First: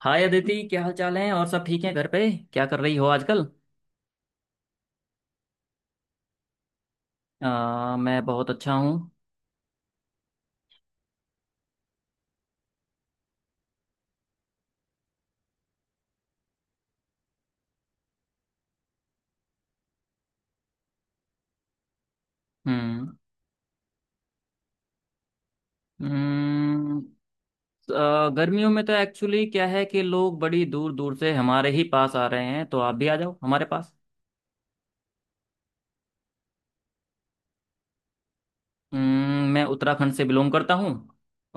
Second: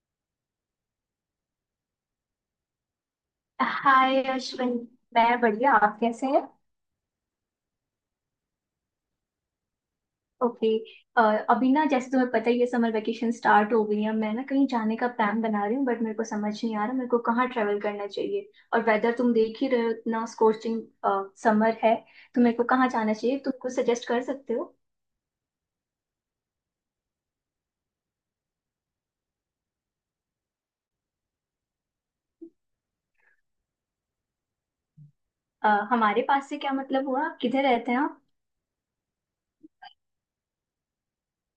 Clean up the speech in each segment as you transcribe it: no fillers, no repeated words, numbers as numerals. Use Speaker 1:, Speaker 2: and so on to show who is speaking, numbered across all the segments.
Speaker 1: हाय अदिति, क्या हाल चाल है? और सब ठीक है? घर पे क्या कर रही हो आजकल?
Speaker 2: हाय अश्विन। मैं बढ़िया, आप कैसे हैं?
Speaker 1: मैं बहुत अच्छा हूँ।
Speaker 2: ओके। अ, अभी ना जैसे तुम्हें पता ही है, समर वेकेशन स्टार्ट हो गई है। मैं ना कहीं जाने का प्लान बना रही हूँ बट मेरे को समझ नहीं आ रहा, मेरे को कहाँ ट्रैवल करना चाहिए। और वेदर तुम देख ही रहे हो, इतना स्corching समर है। तो मेरे को कहाँ जाना
Speaker 1: हम्म
Speaker 2: चाहिए, तुम कुछ सजेस्ट कर सकते हो?
Speaker 1: हम्म, गर्मियों में तो एक्चुअली क्या है कि लोग बड़ी दूर दूर से हमारे ही पास आ रहे हैं, तो आप भी आ जाओ हमारे पास।
Speaker 2: हमारे पास से क्या मतलब हुआ, आप किधर रहते हैं आप?
Speaker 1: मैं उत्तराखंड से बिलोंग करता हूँ।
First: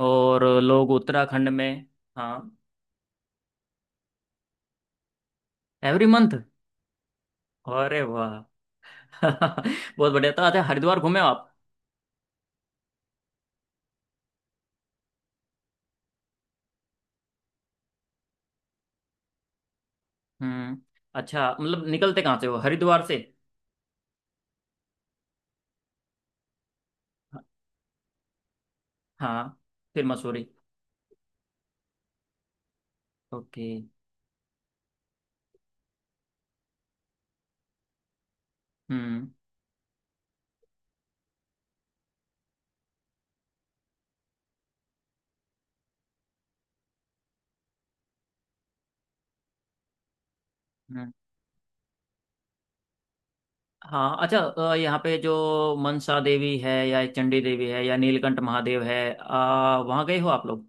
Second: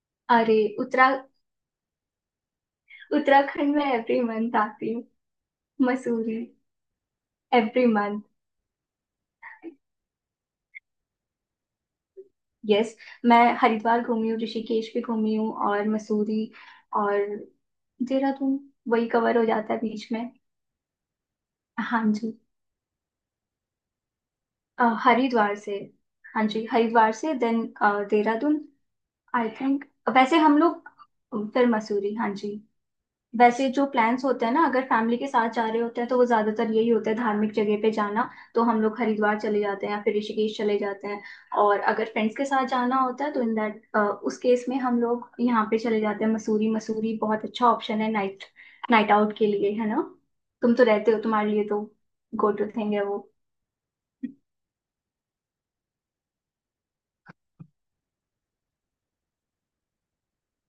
Speaker 1: और
Speaker 2: अरे
Speaker 1: लोग उत्तराखंड में। हाँ,
Speaker 2: उत्तराखंड में एवरी मंथ आती हूँ।
Speaker 1: Every month?
Speaker 2: मसूरी। एवरी
Speaker 1: अरे
Speaker 2: मंथ।
Speaker 1: वाह। बहुत बढ़िया। तो अच्छा, हरिद्वार घूमे हो आप?
Speaker 2: यस, मैं हरिद्वार घूमी हूँ, ऋषिकेश भी घूमी हूँ, और मसूरी और देहरादून। वही कवर हो जाता है बीच में।
Speaker 1: हम्म। अच्छा, मतलब
Speaker 2: हाँ
Speaker 1: निकलते
Speaker 2: जी।
Speaker 1: कहाँ से हो? हरिद्वार से?
Speaker 2: हरिद्वार से। हाँ जी, हरिद्वार से देन देहरादून।
Speaker 1: हाँ,
Speaker 2: आई थिंक
Speaker 1: फिर
Speaker 2: वैसे
Speaker 1: मसूरी।
Speaker 2: हम लोग, फिर मसूरी, हाँ जी।
Speaker 1: ओके।
Speaker 2: वैसे जो प्लान्स होते हैं ना, अगर फैमिली के साथ जा रहे होते हैं तो वो ज्यादातर यही होता है, धार्मिक जगह पे जाना। तो हम लोग
Speaker 1: हम्म
Speaker 2: हरिद्वार चले जाते हैं या फिर ऋषिकेश चले जाते हैं। और अगर फ्रेंड्स के साथ जाना होता है तो इन दैट उस केस में हम लोग यहाँ पे चले जाते हैं, मसूरी। मसूरी बहुत अच्छा ऑप्शन है नाइट नाइट आउट के लिए, है ना। तुम तो रहते
Speaker 1: हम्म।
Speaker 2: हो, तुम्हारे लिए तो गो टू थिंग है वो।
Speaker 1: हाँ अच्छा, यहाँ पे जो मनसा देवी है या चंडी देवी है या नीलकंठ महादेव है, वहाँ गए हो आप लोग?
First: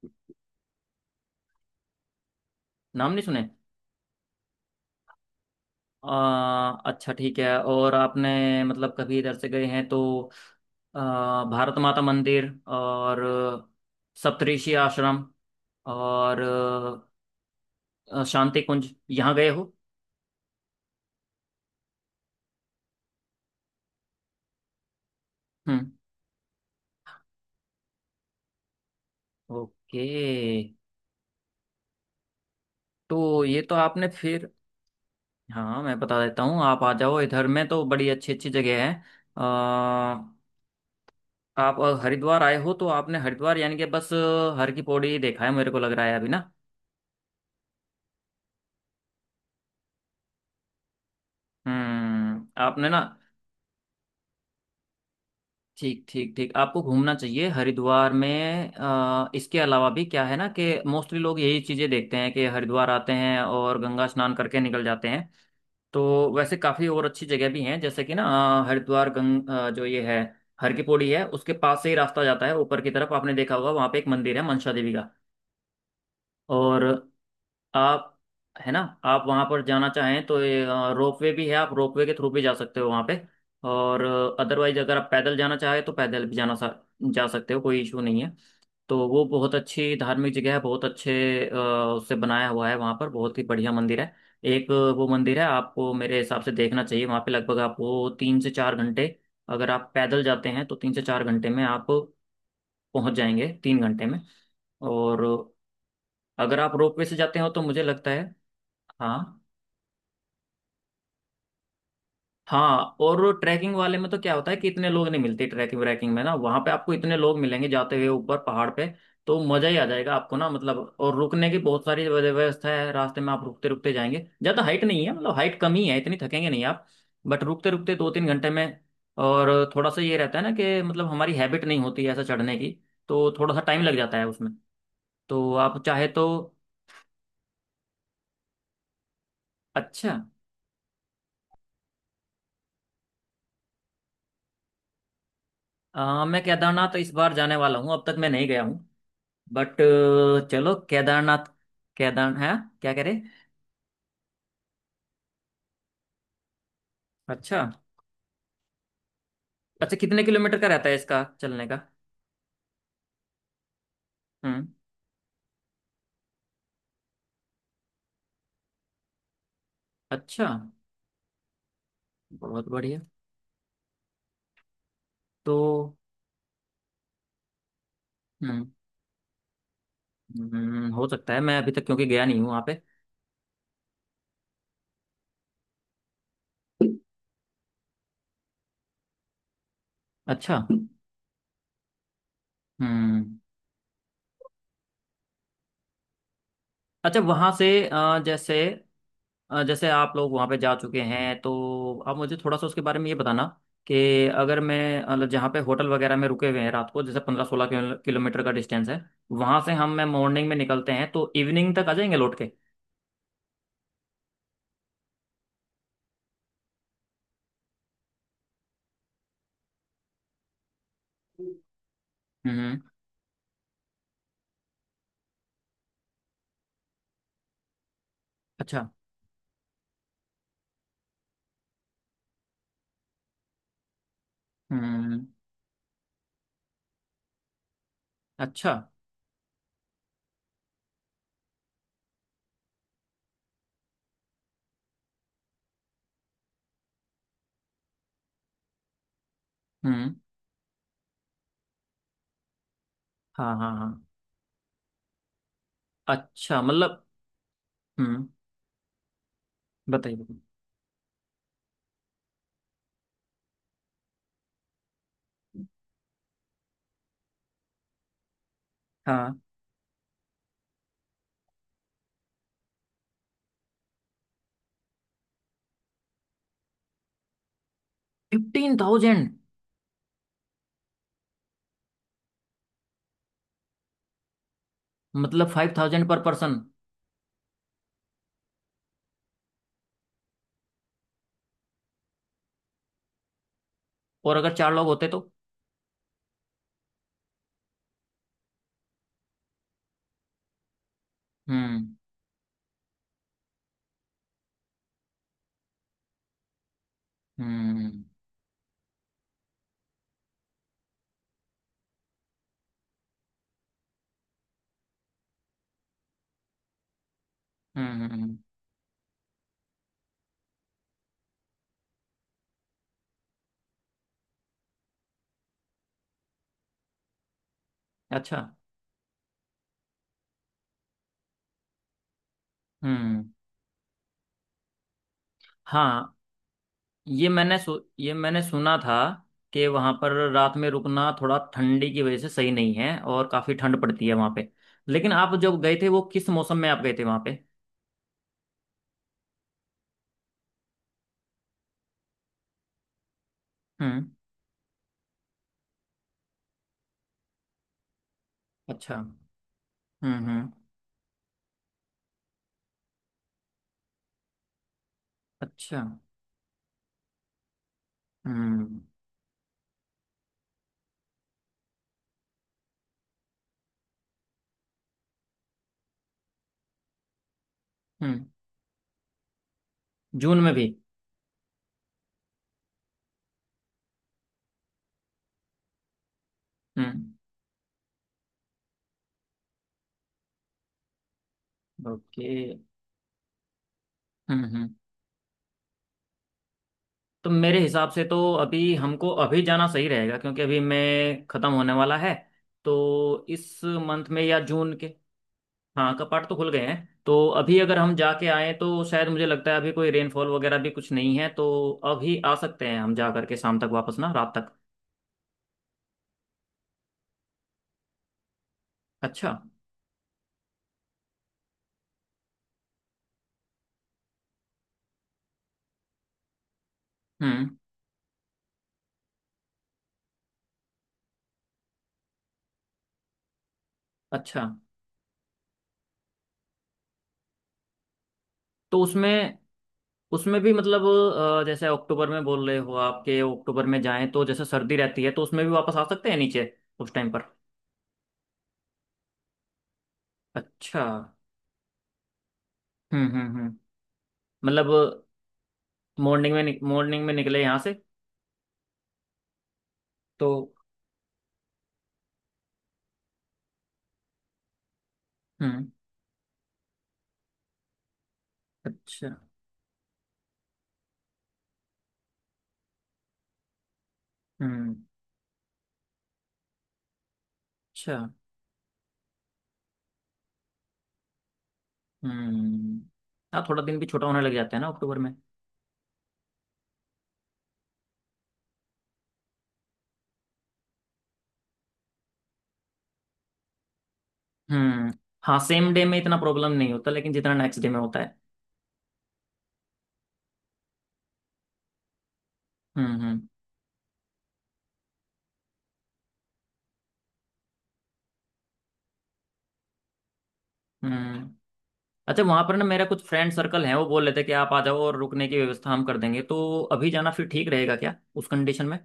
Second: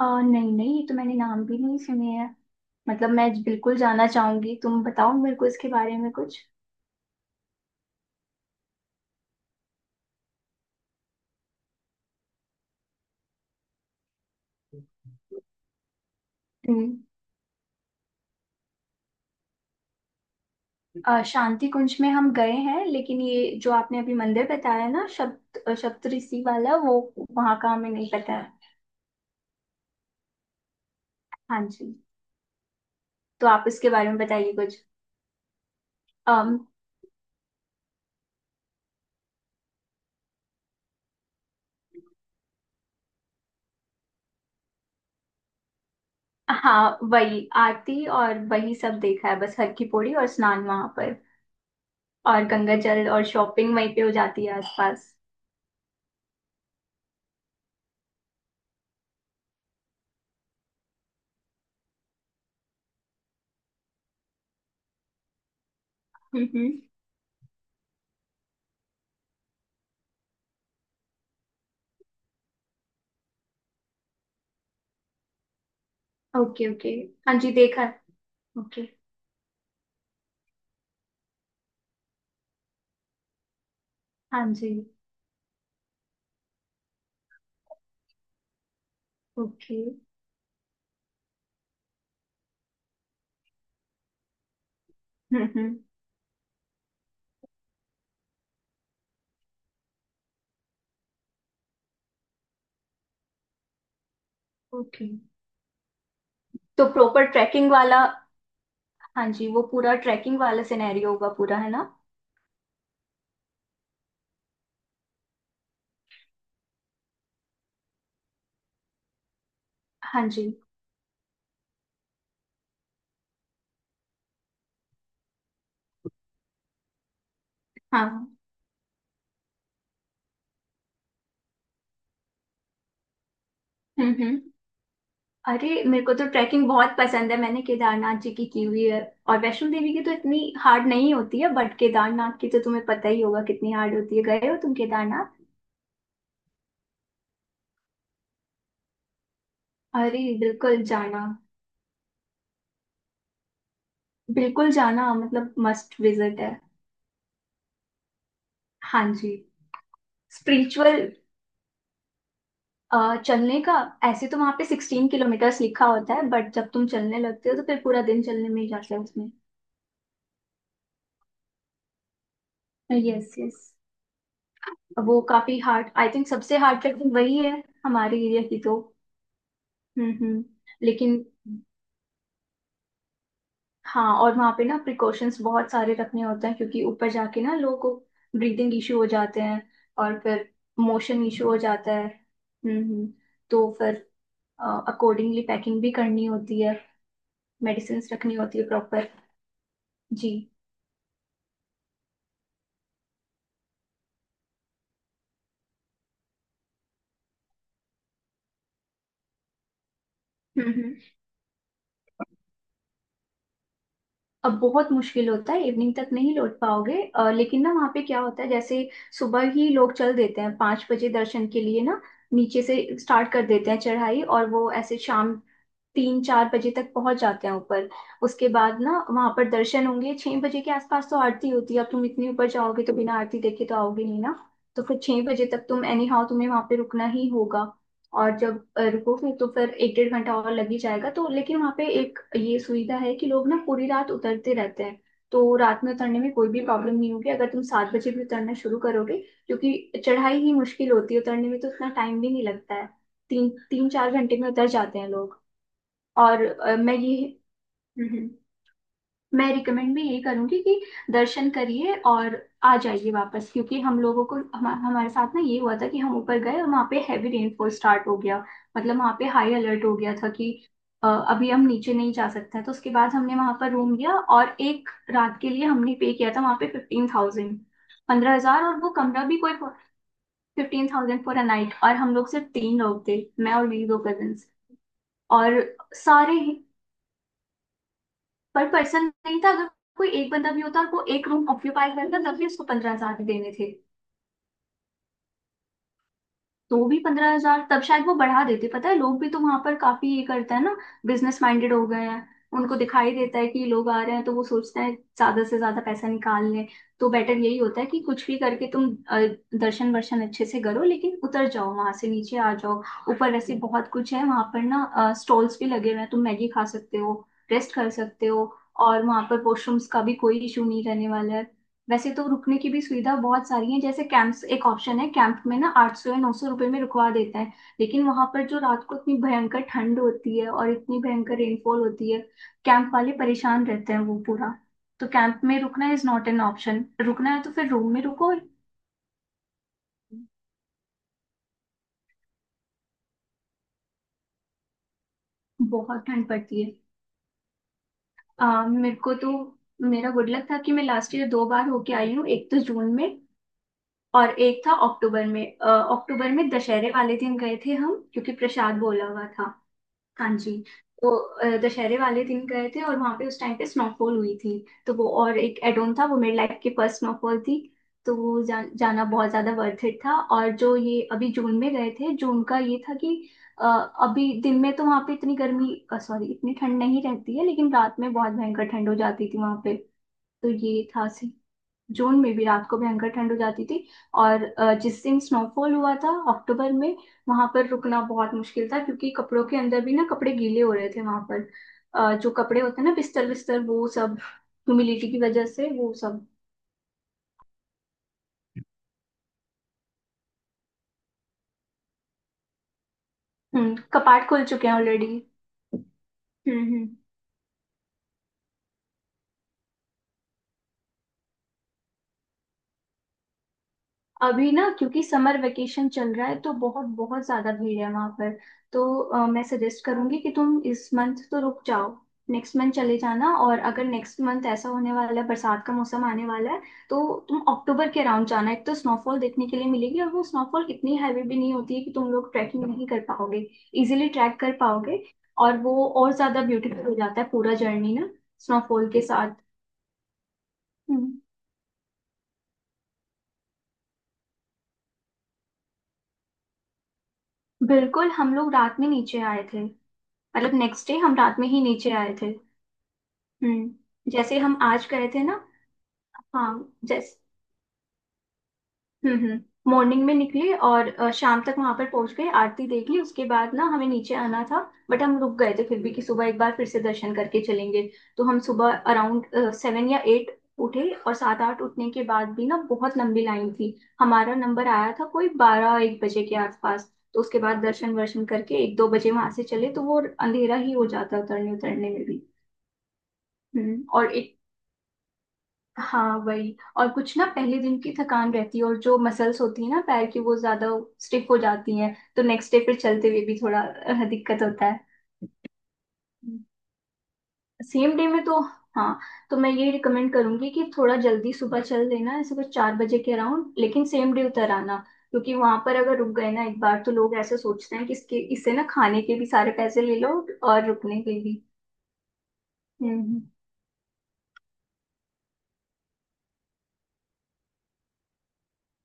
Speaker 2: नहीं नहीं, ये तो मैंने नाम भी नहीं सुने हैं। मतलब
Speaker 1: नाम नहीं
Speaker 2: मैं
Speaker 1: सुने?
Speaker 2: बिल्कुल जाना चाहूंगी, तुम बताओ मेरे को इसके बारे में कुछ।
Speaker 1: अच्छा ठीक है। और आपने मतलब कभी इधर से गए हैं तो अ, भारत माता मंदिर, और सप्तऋषि आश्रम, और
Speaker 2: हम्म।
Speaker 1: शांति कुंज, यहाँ गए हो?
Speaker 2: शांति कुंज में हम गए हैं, लेकिन ये जो आपने अभी मंदिर बताया ना, शब्द
Speaker 1: हम्म।
Speaker 2: शब्द ऋषि वाला वो, वहां का हमें नहीं पता है।
Speaker 1: ओके।
Speaker 2: हाँ जी।
Speaker 1: तो
Speaker 2: तो
Speaker 1: ये
Speaker 2: आप
Speaker 1: तो
Speaker 2: उसके
Speaker 1: आपने
Speaker 2: बारे में
Speaker 1: फिर,
Speaker 2: बताइए कुछ।
Speaker 1: हाँ मैं बता देता
Speaker 2: अम।
Speaker 1: हूँ। आप आ जाओ, इधर में तो बड़ी अच्छी अच्छी जगह है। अ, आप हरिद्वार आए हो तो आपने हरिद्वार यानी कि बस हर की पौड़ी ही देखा है, मेरे को लग रहा है अभी ना।
Speaker 2: हाँ वही आरती और वही सब देखा है, बस हर की पौड़ी और स्नान वहां पर, और
Speaker 1: हम्म,
Speaker 2: गंगा
Speaker 1: आपने ना
Speaker 2: जल और शॉपिंग वहीं पे हो जाती है आसपास।
Speaker 1: ठीक ठीक ठीक, आपको घूमना चाहिए हरिद्वार में। इसके अलावा भी क्या है ना, कि मोस्टली लोग यही चीज़ें देखते हैं कि हरिद्वार आते हैं और गंगा स्नान करके निकल जाते हैं। तो वैसे
Speaker 2: हम्म।
Speaker 1: काफ़ी और अच्छी जगह भी हैं, जैसे कि ना हरिद्वार जो ये है हर की पौड़ी है, उसके पास से ही रास्ता जाता है ऊपर की तरफ। आपने देखा होगा, वहाँ पे एक मंदिर है मनसा देवी का।
Speaker 2: ओके
Speaker 1: और
Speaker 2: ओके। हाँ जी देखा है।
Speaker 1: आप, है ना,
Speaker 2: ओके।
Speaker 1: आप वहाँ पर जाना चाहें तो ये रोपवे भी है। आप रोपवे के थ्रू भी जा सकते हो वहाँ पे। और
Speaker 2: हाँ जी।
Speaker 1: अदरवाइज अगर आप पैदल जाना चाहें तो पैदल भी जा सकते हो, कोई इशू नहीं है। तो वो बहुत
Speaker 2: ओके।
Speaker 1: अच्छी धार्मिक जगह है, बहुत अच्छे अ, उससे बनाया हुआ है। वहाँ पर बहुत ही बढ़िया मंदिर है एक, वो मंदिर है
Speaker 2: हम्म।
Speaker 1: आपको मेरे हिसाब से देखना चाहिए। वहाँ पे लगभग आपको 3 से 4 घंटे, अगर आप पैदल जाते हैं तो 3 से 4 घंटे में आप पहुँच जाएंगे, 3 घंटे में।
Speaker 2: ओके।
Speaker 1: और अगर आप
Speaker 2: तो
Speaker 1: रोपवे से
Speaker 2: प्रॉपर
Speaker 1: जाते हो तो
Speaker 2: ट्रैकिंग
Speaker 1: मुझे
Speaker 2: वाला?
Speaker 1: लगता है
Speaker 2: हाँ
Speaker 1: हाँ।
Speaker 2: जी, वो पूरा ट्रैकिंग वाला सिनेरियो होगा पूरा, है ना।
Speaker 1: हाँ, और ट्रैकिंग वाले में तो क्या होता है कि इतने लोग नहीं मिलते ट्रैकिंग व्रैकिंग में, ना वहां पे आपको इतने लोग मिलेंगे जाते हुए ऊपर पहाड़ पे, तो मजा ही आ जाएगा
Speaker 2: हाँ
Speaker 1: आपको ना।
Speaker 2: जी।
Speaker 1: मतलब, और रुकने की बहुत सारी व्यवस्था है, रास्ते में आप रुकते रुकते जाएंगे। ज्यादा हाइट नहीं है, मतलब हाइट कम ही है, इतनी थकेंगे नहीं आप। बट रुकते रुकते दो तीन
Speaker 2: हाँ।
Speaker 1: घंटे में। और थोड़ा सा ये रहता है ना कि मतलब हमारी हैबिट नहीं होती है ऐसा चढ़ने की, तो थोड़ा सा टाइम लग जाता है
Speaker 2: हम्म।
Speaker 1: उसमें। तो आप
Speaker 2: अरे मेरे
Speaker 1: चाहे
Speaker 2: को तो
Speaker 1: तो,
Speaker 2: ट्रैकिंग बहुत पसंद है, मैंने केदारनाथ जी की हुई है। और वैष्णो देवी की तो
Speaker 1: अच्छा,
Speaker 2: इतनी हार्ड नहीं होती है, बट केदारनाथ की तो तुम्हें पता ही होगा कितनी हार्ड होती है। गए हो तुम केदारनाथ?
Speaker 1: मैं केदारनाथ इस बार जाने वाला हूँ, अब तक मैं नहीं गया हूँ। बट
Speaker 2: अरे
Speaker 1: चलो
Speaker 2: बिल्कुल जाना,
Speaker 1: केदारनाथ, केदार है, क्या करे।
Speaker 2: बिल्कुल जाना, मतलब मस्ट विजिट है।
Speaker 1: अच्छा,
Speaker 2: हाँ जी।
Speaker 1: अच्छा कितने किलोमीटर का रहता है
Speaker 2: स्पिरिचुअल।
Speaker 1: इसका चलने का?
Speaker 2: चलने का। ऐसे तो वहां पे
Speaker 1: हम्म।
Speaker 2: 16 किलोमीटर्स लिखा होता है, बट जब तुम चलने लगते हो तो फिर पूरा दिन चलने में ही जाता है उसमें।
Speaker 1: अच्छा, बहुत बढ़िया।
Speaker 2: Yes yes. वो काफी हार्ड,
Speaker 1: तो
Speaker 2: आई थिंक सबसे हार्ड ट्रैकिंग वही है हमारे एरिया की
Speaker 1: हम्म
Speaker 2: तो। हम्म।
Speaker 1: हो
Speaker 2: लेकिन
Speaker 1: सकता है। मैं अभी तक क्योंकि गया नहीं हूँ वहाँ पे।
Speaker 2: हाँ, और वहाँ पे ना प्रिकॉशंस बहुत सारे रखने होते हैं क्योंकि ऊपर जाके ना लोगों को ब्रीदिंग इशू हो जाते हैं, और फिर
Speaker 1: अच्छा।
Speaker 2: मोशन इशू हो जाता है। हम्म।
Speaker 1: हम्म।
Speaker 2: तो फिर अकॉर्डिंगली पैकिंग भी करनी होती है,
Speaker 1: अच्छा, वहां से
Speaker 2: मेडिसिन्स रखनी
Speaker 1: जैसे
Speaker 2: होती है प्रॉपर।
Speaker 1: जैसे आप
Speaker 2: जी।
Speaker 1: लोग वहाँ पे जा चुके हैं तो आप मुझे थोड़ा सा उसके बारे में ये बताना कि अगर मैं मतलब जहाँ पे होटल वगैरह में रुके हुए हैं रात को, जैसे 15 16 किलोमीटर का डिस्टेंस है, वहाँ से हम मैं मॉर्निंग में
Speaker 2: हम्म
Speaker 1: निकलते हैं
Speaker 2: हम्म।
Speaker 1: तो इवनिंग तक आ जाएंगे लौट के?
Speaker 2: अब बहुत मुश्किल होता है, इवनिंग तक नहीं लौट पाओगे। लेकिन ना वहाँ पे क्या होता है जैसे, सुबह ही लोग चल देते हैं 5 बजे दर्शन के लिए ना। नीचे से
Speaker 1: हम्म।
Speaker 2: स्टार्ट कर देते हैं चढ़ाई और वो ऐसे शाम 3-4 बजे तक पहुंच जाते हैं ऊपर। उसके बाद
Speaker 1: अच्छा।
Speaker 2: ना वहां पर दर्शन होंगे 6 बजे के आसपास, तो आरती होती है। अब तुम इतने ऊपर जाओगे तो बिना आरती देखे तो आओगे नहीं ना, तो फिर छह
Speaker 1: हम्म।
Speaker 2: बजे तक तुम, एनी हाउ तुम्हें वहां पे रुकना ही होगा। और जब
Speaker 1: अच्छा।
Speaker 2: रुकोगे तो फिर एक डेढ़ घंटा और लग ही जाएगा तो। लेकिन वहाँ पे एक ये सुविधा है कि लोग ना पूरी रात उतरते रहते हैं, तो रात में उतरने में कोई भी प्रॉब्लम नहीं होगी अगर तुम 7 बजे भी उतरना शुरू करोगे। क्योंकि
Speaker 1: हम्म।
Speaker 2: चढ़ाई ही मुश्किल होती है, उतरने में तो उतना टाइम भी नहीं लगता है। तीन
Speaker 1: हाँ हाँ
Speaker 2: तीन
Speaker 1: हाँ।
Speaker 2: चार घंटे में उतर जाते हैं लोग। और
Speaker 1: अच्छा मतलब,
Speaker 2: हम्म,
Speaker 1: हम्म,
Speaker 2: हम्म। मैं रिकमेंड भी
Speaker 1: बताइए
Speaker 2: यही
Speaker 1: बताइए।
Speaker 2: करूंगी कि दर्शन करिए और आ जाइए वापस, क्योंकि हम लोगों को हमारे साथ ना ये हुआ था कि हम ऊपर गए और वहाँ पे हैवी रेनफॉल स्टार्ट हो गया। मतलब वहाँ पे
Speaker 1: हाँ,
Speaker 2: हाई अलर्ट हो गया था कि अभी हम नीचे नहीं जा सकते हैं। तो उसके बाद हमने वहाँ पर रूम लिया, और एक रात के लिए हमने पे किया था वहाँ पे 15,000, 15,000,
Speaker 1: फिफ्टीन
Speaker 2: और वो कमरा
Speaker 1: थाउजेंड
Speaker 2: भी कोई, 15,000 फॉर अ नाइट, और हम लोग सिर्फ तीन लोग थे, मैं और मेरी दो कजन्स।
Speaker 1: मतलब
Speaker 2: और
Speaker 1: 5,000 पर
Speaker 2: सारे,
Speaker 1: पर्सन।
Speaker 2: पर पर्सन नहीं था। अगर कोई एक बंदा भी होता और वो एक रूम ऑक्यूपाई करता तब भी उसको 15,000 देने थे।
Speaker 1: और अगर 4 लोग होते तो?
Speaker 2: तो भी 15,000, तब शायद वो बढ़ा देते। पता है, लोग भी तो वहां पर काफी ये करते हैं ना, बिजनेस माइंडेड हो
Speaker 1: हम्म
Speaker 2: गए हैं। उनको दिखाई देता है कि लोग आ रहे हैं तो वो सोचते हैं ज्यादा से ज्यादा पैसा निकाल लें। तो बेटर यही होता है
Speaker 1: हम्म
Speaker 2: कि कुछ भी करके तुम दर्शन वर्शन अच्छे से करो, लेकिन उतर जाओ, वहां से नीचे आ जाओ। ऊपर वैसे बहुत कुछ है वहां पर ना, स्टॉल्स भी लगे हुए हैं, तुम मैगी खा सकते हो, रेस्ट कर
Speaker 1: हम्म हम्म,
Speaker 2: सकते
Speaker 1: हम्म,
Speaker 2: हो, और वहां पर वॉशरूम्स का भी कोई इशू नहीं रहने वाला है। वैसे तो रुकने की भी सुविधा बहुत सारी है, जैसे कैंप्स एक ऑप्शन है। कैंप में ना 800 या 900 रुपये में रुकवा देता है, लेकिन वहां
Speaker 1: अच्छा।
Speaker 2: पर जो रात को इतनी भयंकर ठंड होती है और इतनी भयंकर रेनफॉल होती है, कैंप वाले
Speaker 1: हम्म।
Speaker 2: परेशान रहते हैं वो पूरा। तो कैंप में रुकना इज
Speaker 1: हाँ
Speaker 2: नॉट एन ऑप्शन,
Speaker 1: ये
Speaker 2: रुकना है तो फिर रूम में
Speaker 1: ये
Speaker 2: रुको।
Speaker 1: मैंने सुना था कि वहां पर रात में रुकना थोड़ा ठंडी की वजह से सही नहीं है, और काफी ठंड पड़ती है वहां पे। लेकिन आप जब गए थे
Speaker 2: बहुत
Speaker 1: वो किस
Speaker 2: ठंड
Speaker 1: मौसम
Speaker 2: पड़ती
Speaker 1: में
Speaker 2: है।
Speaker 1: आप गए थे वहां पे?
Speaker 2: आ, मेरे को तो मेरा गुड लक था कि मैं लास्ट ईयर दो बार होके आई हूँ, एक तो जून में
Speaker 1: हम्म।
Speaker 2: और एक था अक्टूबर में। अक्टूबर में दशहरे वाले दिन गए थे हम क्योंकि प्रसाद
Speaker 1: अच्छा।
Speaker 2: बोला हुआ था। हाँ
Speaker 1: हम्म।
Speaker 2: जी। तो दशहरे वाले दिन गए थे और वहां पे उस टाइम पे स्नोफॉल हुई थी। तो वो और एक
Speaker 1: अच्छा।
Speaker 2: एडोन था, वो मेरी लाइफ की फर्स्ट स्नोफॉल थी। तो
Speaker 1: हम्म
Speaker 2: जाना बहुत ज्यादा वर्थ इट था। और जो ये अभी जून में गए थे, जून का ये था कि अ, अभी दिन में तो वहां पे इतनी गर्मी, सॉरी इतनी ठंड नहीं रहती है, लेकिन रात में
Speaker 1: हम्म,
Speaker 2: बहुत भयंकर ठंड हो जाती थी वहां पे।
Speaker 1: जून
Speaker 2: तो
Speaker 1: में भी?
Speaker 2: ये था, जून में भी रात को भयंकर ठंड हो जाती थी। और जिस दिन स्नोफॉल हुआ था अक्टूबर में,
Speaker 1: हम्म।
Speaker 2: वहां पर रुकना बहुत मुश्किल था क्योंकि कपड़ों के अंदर भी ना कपड़े गीले हो रहे थे वहां पर।
Speaker 1: ओके।
Speaker 2: जो कपड़े होते हैं ना, बिस्तर बिस्तर वो सब
Speaker 1: हम्म।
Speaker 2: ह्यूमिडिटी की वजह से वो सब,
Speaker 1: तो मेरे हिसाब से तो अभी हमको अभी जाना सही रहेगा, क्योंकि अभी मैं खत्म होने वाला है तो इस मंथ में
Speaker 2: कपाट
Speaker 1: या
Speaker 2: खुल चुके
Speaker 1: जून
Speaker 2: हैं
Speaker 1: के।
Speaker 2: ऑलरेडी।
Speaker 1: हाँ कपाट तो खुल गए हैं।
Speaker 2: हम्म।
Speaker 1: तो अभी अगर हम जाके आए तो शायद मुझे लगता है अभी कोई रेनफॉल वगैरह भी कुछ नहीं है, तो अभी आ सकते हैं हम जा करके शाम तक वापस, ना रात
Speaker 2: अभी
Speaker 1: तक।
Speaker 2: ना क्योंकि समर वेकेशन चल रहा है तो बहुत बहुत ज्यादा भीड़ है वहां पर। तो
Speaker 1: अच्छा।
Speaker 2: मैं सजेस्ट करूंगी कि तुम इस मंथ तो रुक जाओ, नेक्स्ट मंथ चले जाना। और अगर नेक्स्ट मंथ ऐसा होने वाला है, बरसात का मौसम आने वाला है तो तुम
Speaker 1: हम्म।
Speaker 2: अक्टूबर के अराउंड जाना, एक तो स्नोफॉल देखने के लिए मिलेगी और वो स्नोफॉल इतनी हैवी भी नहीं होती है कि तुम लोग ट्रैकिंग नहीं कर पाओगे, इजिली ट्रैक
Speaker 1: अच्छा।
Speaker 2: कर पाओगे। और वो और ज्यादा ब्यूटीफुल हो जाता है पूरा जर्नी ना,
Speaker 1: तो
Speaker 2: स्नोफॉल के साथ।
Speaker 1: उसमें, उसमें भी मतलब,
Speaker 2: हम्म,
Speaker 1: जैसे अक्टूबर में बोल रहे हो आपके, अक्टूबर में जाएं तो जैसे सर्दी रहती है तो उसमें भी वापस आ सकते हैं नीचे उस टाइम पर।
Speaker 2: बिल्कुल, हम लोग रात में नीचे आए थे। मतलब
Speaker 1: अच्छा।
Speaker 2: नेक्स्ट डे हम रात में ही नीचे आए थे।
Speaker 1: हम्म हम्म हम्म
Speaker 2: हम्म, जैसे हम आज
Speaker 1: मतलब
Speaker 2: गए थे ना।
Speaker 1: मॉर्निंग
Speaker 2: हाँ,
Speaker 1: में, मॉर्निंग में
Speaker 2: जैसे,
Speaker 1: निकले यहाँ से
Speaker 2: मॉर्निंग में
Speaker 1: तो?
Speaker 2: निकले और शाम तक वहां पर पहुंच गए, आरती देख ली, उसके बाद ना हमें नीचे आना था। बट हम रुक गए थे
Speaker 1: हम्म।
Speaker 2: फिर भी कि सुबह एक बार फिर से दर्शन करके चलेंगे। तो हम सुबह
Speaker 1: अच्छा।
Speaker 2: अराउंड सेवन या एट उठे, और सात आठ उठने के बाद भी ना बहुत लंबी लाइन थी। हमारा नंबर
Speaker 1: हम्म।
Speaker 2: आया था कोई बारह एक बजे के आसपास, तो उसके बाद दर्शन
Speaker 1: अच्छा।
Speaker 2: वर्शन करके एक दो बजे वहां से चले, तो वो अंधेरा ही हो जाता उतरने उतरने में भी।
Speaker 1: हम्म। हाँ थोड़ा दिन भी छोटा
Speaker 2: और
Speaker 1: होने लग
Speaker 2: एक,
Speaker 1: जाता है ना अक्टूबर में।
Speaker 2: हाँ वही, और कुछ ना पहले दिन की थकान रहती है, और जो मसल्स होती है ना पैर की वो ज्यादा स्टिफ हो जाती हैं, तो नेक्स्ट डे फिर चलते हुए भी थोड़ा दिक्कत होता है।
Speaker 1: हम्म। हाँ सेम डे में इतना प्रॉब्लम नहीं होता, लेकिन जितना नेक्स्ट डे में
Speaker 2: सेम
Speaker 1: होता
Speaker 2: डे
Speaker 1: है।
Speaker 2: में तो हाँ। तो मैं ये रिकमेंड करूंगी कि थोड़ा जल्दी सुबह चल देना, ऐसे कुछ 4 बजे
Speaker 1: हम्म
Speaker 2: के
Speaker 1: हम्म
Speaker 2: अराउंड, लेकिन सेम डे उतर आना। क्योंकि वहां पर अगर रुक गए ना एक बार तो लोग ऐसे सोचते हैं कि इसके इससे ना खाने के भी सारे पैसे ले लो और रुकने के
Speaker 1: हम्म
Speaker 2: भी।
Speaker 1: अच्छा, वहां पर ना मेरा
Speaker 2: हम्म
Speaker 1: कुछ
Speaker 2: हम्म।
Speaker 1: फ्रेंड सर्कल है, वो बोल रहे थे कि आप आ जाओ और रुकने की व्यवस्था हम कर देंगे। तो अभी जाना फिर ठीक रहेगा क्या उस कंडीशन में?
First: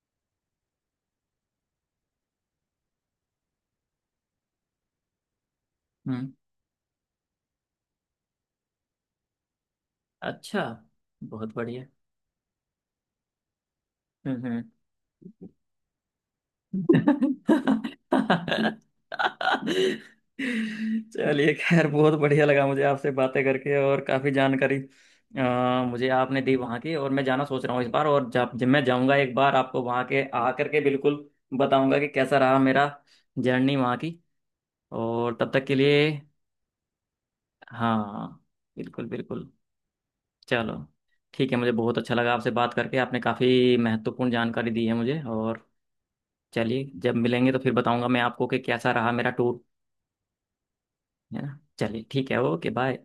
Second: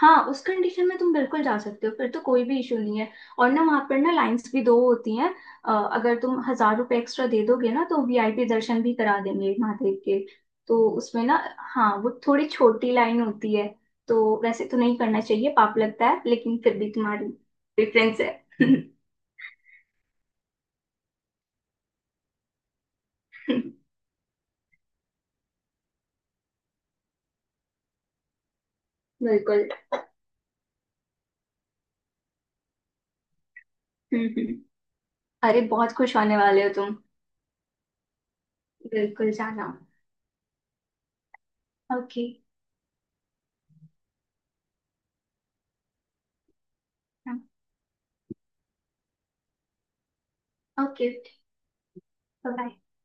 Speaker 2: हाँ उस कंडीशन में तुम बिल्कुल जा सकते हो, फिर तो कोई भी इशू नहीं है। और ना वहाँ पर ना लाइंस भी दो होती हैं। अगर
Speaker 1: हम्म।
Speaker 2: तुम 1,000 रुपये एक्स्ट्रा दे दोगे ना तो वीआईपी दर्शन भी करा देंगे महादेव के।
Speaker 1: अच्छा,
Speaker 2: तो उसमें ना,
Speaker 1: बहुत बढ़िया।
Speaker 2: हाँ, वो थोड़ी छोटी लाइन होती है। तो
Speaker 1: हम्म
Speaker 2: वैसे
Speaker 1: हम्म।
Speaker 2: तो नहीं करना चाहिए, पाप लगता है, लेकिन फिर भी तुम्हारी प्रेफरेंस है।
Speaker 1: चलिए खैर, बहुत बढ़िया लगा मुझे आपसे बातें करके, और काफ़ी जानकारी मुझे आपने दी वहाँ की। और मैं जाना सोच रहा हूँ इस बार, और जब जब मैं जाऊँगा एक बार
Speaker 2: बिल्कुल।
Speaker 1: आपको वहाँ के आकर के बिल्कुल बताऊँगा कि कैसा रहा मेरा जर्नी वहाँ की।
Speaker 2: हम्म हम्म।
Speaker 1: और तब
Speaker 2: अरे
Speaker 1: तक के
Speaker 2: बहुत
Speaker 1: लिए,
Speaker 2: खुश होने वाले हो तुम।
Speaker 1: हाँ, बिल्कुल
Speaker 2: बिल्कुल
Speaker 1: बिल्कुल,
Speaker 2: जाना।
Speaker 1: चलो। ठीक है, मुझे बहुत अच्छा
Speaker 2: ओके।
Speaker 1: लगा आपसे बात करके। आपने काफ़ी महत्वपूर्ण जानकारी दी है मुझे। और चलिए जब मिलेंगे तो फिर बताऊँगा मैं आपको कि कैसा रहा मेरा टूर,
Speaker 2: ओके
Speaker 1: है ना? चलिए ठीक है, ओके
Speaker 2: बाय।
Speaker 1: बाय।